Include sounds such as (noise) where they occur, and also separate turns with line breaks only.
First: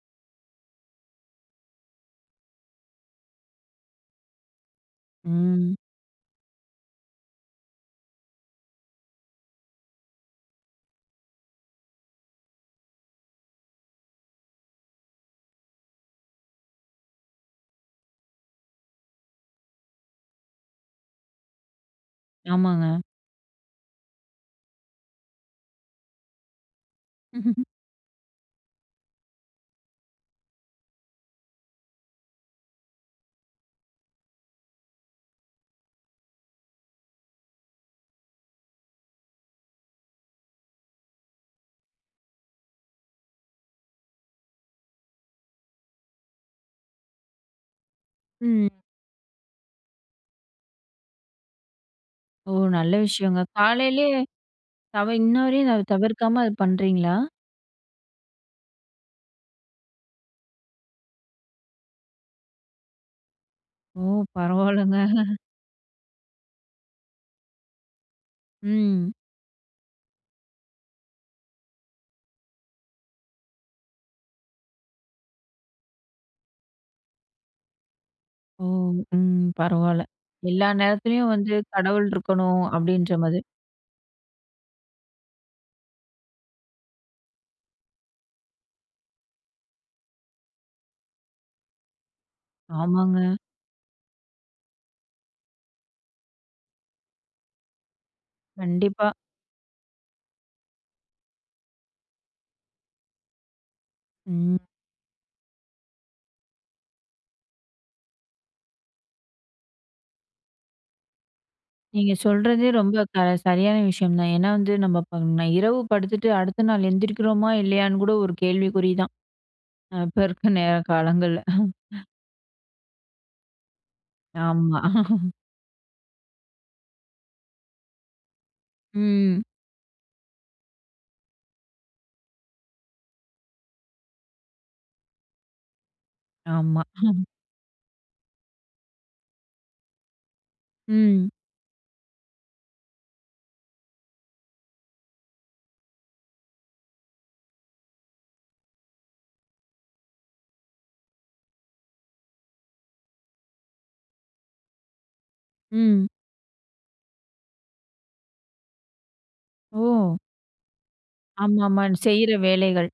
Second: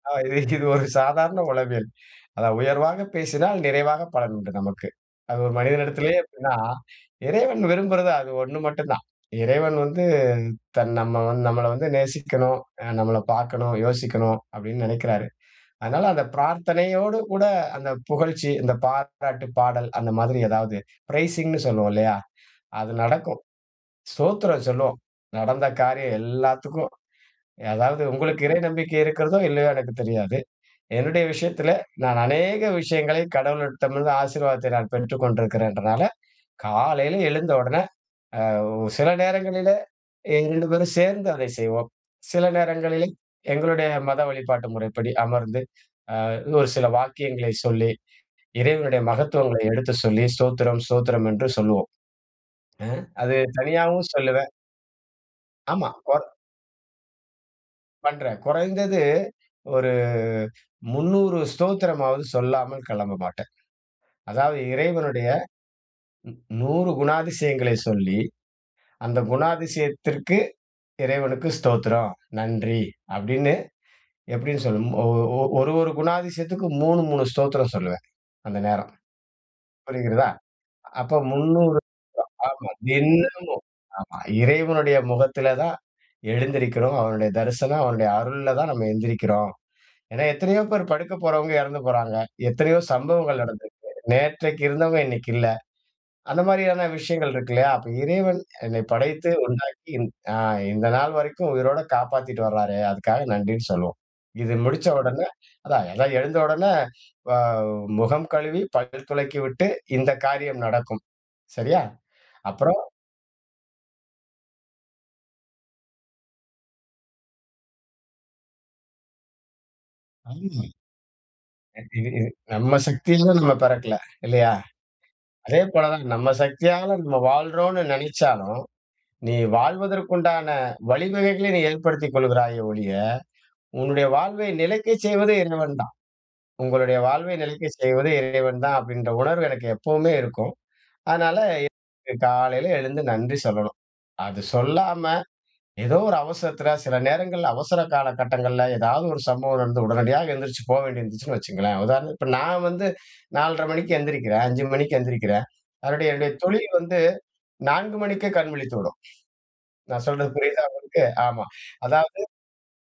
ஆ இதை இது ஒரு சாதாரண உளவியல் அதாவது "உயர்வாக பேசினால் நிறைவாக பலன் உண்டு" நமக்கு. அது 1
ம்.
மனிதனிடத்திலேயே அப்டினா இறைவன் விரும்புறது அது 1 மட்டும் தான். இறைவன் வந்து தன் நம்ம நம்மல வந்து நேசிக்கனும். ஆ நம்மல பார்க்கனும், யோசிக்கனும் அப்டினு நெனைக்கிறாரு. அதனால அந்த பிரார்த்தனையோடு கூட அந்த புகழ்ச்சி, அந்த பாராட்டு பாடல் அந்த மாதிரி ஏதாவது பிரைசிங்னு சொல்வோம் இல்லையா? அது
ஆமாங்க.
நடக்கும். "ஸ்தோத்திரம்" சொல்லுவோம். நடந்த காரியம் எல்லாத்துக்கும்.
(laughs)
அதாவது உங்களுக்கு இறை நம்பிக்கை இருக்கிறதோ! இல்லையோ! எனக்குத் தெரியாது. என்னுடைய விஷயத்தில நான் அநேக விஷயங்களை கடவுளிடமிருந்து ஆசீர்வாதத்தை நான் பெற்றுக்கொண்டிருக்கிறேங்னால காலையில எழுந்த உடனே ஆ சில நேரங்களிலே 2 பேரும் சேர்ந்து அதை செய்வோம். சில நேரங்களிலே எங்களுடைய மத வழிபாட்டு முறைப்படி அமர்ந்து ஆ 1 சில வாக்கியங்களை சொல்லி
ம்.
இறைவனுடைய மகத்துவங்களை எடுத்துச் சொல்லி "ஸ்தோத்திரம், ஸ்தோத்திரம்" என்று சொல்வோம்.
ஓ!
அ
நல்ல
அது
விஷயங்க.
தனியாகவும்
காலையிலேயே
சொல்லுவேன்.
தவ இன்னவரையும்
ஆமா. ஓர்
தவிர்க்காம அத பண்றீங்களா?
பண்றேன். கொறைந்தது ஒரு 300 ஸ்தோத்திரமாவது சொல்லாமல் கிளம்ப மாட்டேன்.
ஓ!
அதாவது
பரவாலங்க.
இறைவனுடைய
(chuckles)
100 குணாதிசயங்களை சொல்லி
ம்.
அந்த குணாதிசயத்திற்கு இறைவனுக்கு "ஸ்தோத்திரம், நன்றி" அப்டினு எப்டினு சொல்லும் ஒரு ஒரு குணாதிசயத்துககு 3 3 "ஸ்தோத்திரம்" சொல்லுவேன். அந்த
ஓ!
நேரம்.
ம். பரவால!
புரிகிறதா?
எல்லா
அப்ப
நேரத்திலயும் வந்து
300
கடவுள் இருக்கணும்
ஆமா
அப்டின்ற மாதிரி.
தினமும் ஆமா இறைவனுடைய முகத்தில தான் எழுந்திருக்கிறோம். அவனுடைய தரிசனம், அவனுடைய அருள்ல தான் நம்ம எழுந்திரிக்கிறோம். ஏனா எத்தனையோ பேர் படுக்க போறவங்க இறந்து போறாங்க. எத்தனையோ
ஆமாங்க.
சம்பவங்கள் நடந்துருக்கு. நேற்றைக்கு இருந்தவங்க இன்னைக்கு இல்ல. அந்த மாதிரியான விஷயங்கள் இருக்கில்லயா? அப்ப இறைவன் என்னை
கண்டிப்பா.
படைத்து உண்டாக்கி ஆ இந்த நாள் வரைக்கும் உயிரோட காப்பாத்திட்டு வறாரே. அதுக்காக நன்றினு சொல்வோம். இது
ம்.
முடிச்ச உடனே அதா அதா எழுந்த உடனே வ முகம் கழுவி, பல் துலக்கிவிட்டு இந்த காரியம் நடக்கும். சரியா?
நீங்க சொல்றதே
அப்புறம்
ரொம்ப க சரியான விஷயம் தான். ஏனா வந்து நம்ம இப்ப நான் இரவு படுத்துட்டு அடுத்த நாள் எழுந்திரிக்கிறோமா? இல்லையான்னு கூட ஒரு கேள்விக்குறி தான் இப்ப இருக்க
அம்.
நேர காலங்கள்ல
இது இது நம்ம சக்தில நம்ம பெறக்கல இல்லையா?
ஆமா. (chuckles)
அதே போல தான் நம்ம சக்தியால நம்ம வாழறோம்னு நெனச்சாலும் நீ
ம்.
வாழ்வதற்கு உண்டான வழிவகைகளை நீ ஏற்படுத்திக் கொள்கிறாயே ஒழிய, உன்னுடைய வாழ்வை நிலைக்கச் செய்வது இறைவன் தான்.
ஆமா.
உங்களுடைய
(chuckles)
வாழ்வை நிலைக்கச் செய்வது இறைவன் தான் அப்டின்ற உணர்வு எனக்கு எப்பவுமே இருக்கும்.
ம்.
அதனால காலையில எழுந்து நன்றி சொல்லணும். அது சொல்லாம ஏதோ 1 அவசரத்தில சில நேரங்கள்ள அவசர காலகட்டங்கள்ல ஏதாவது 1 சம்பவம் நடந்து உடனடியாக எழுந்திரிச்சு போ வேண்டியது இருந்துச்சுன்னு வச்சுங்களேன், உதாரணத்துக்கு இப்ப நான் வந்து 4:30 மணிக்கு எந்திரிக்கிறேன் 5 மணிக்கு எந்திரிக்கிறேன்.
ம்.
அதனுடைய என்னுடைய தொழில் வந்து 4 மணிக்கே கண் விழித்துவிடும். நான்
ஓ!
சொல்றது புரியுதா உங்களுக்கு? ஆமா.
ஆமாமா,
அதாவது
செய்ற வேலைகள்.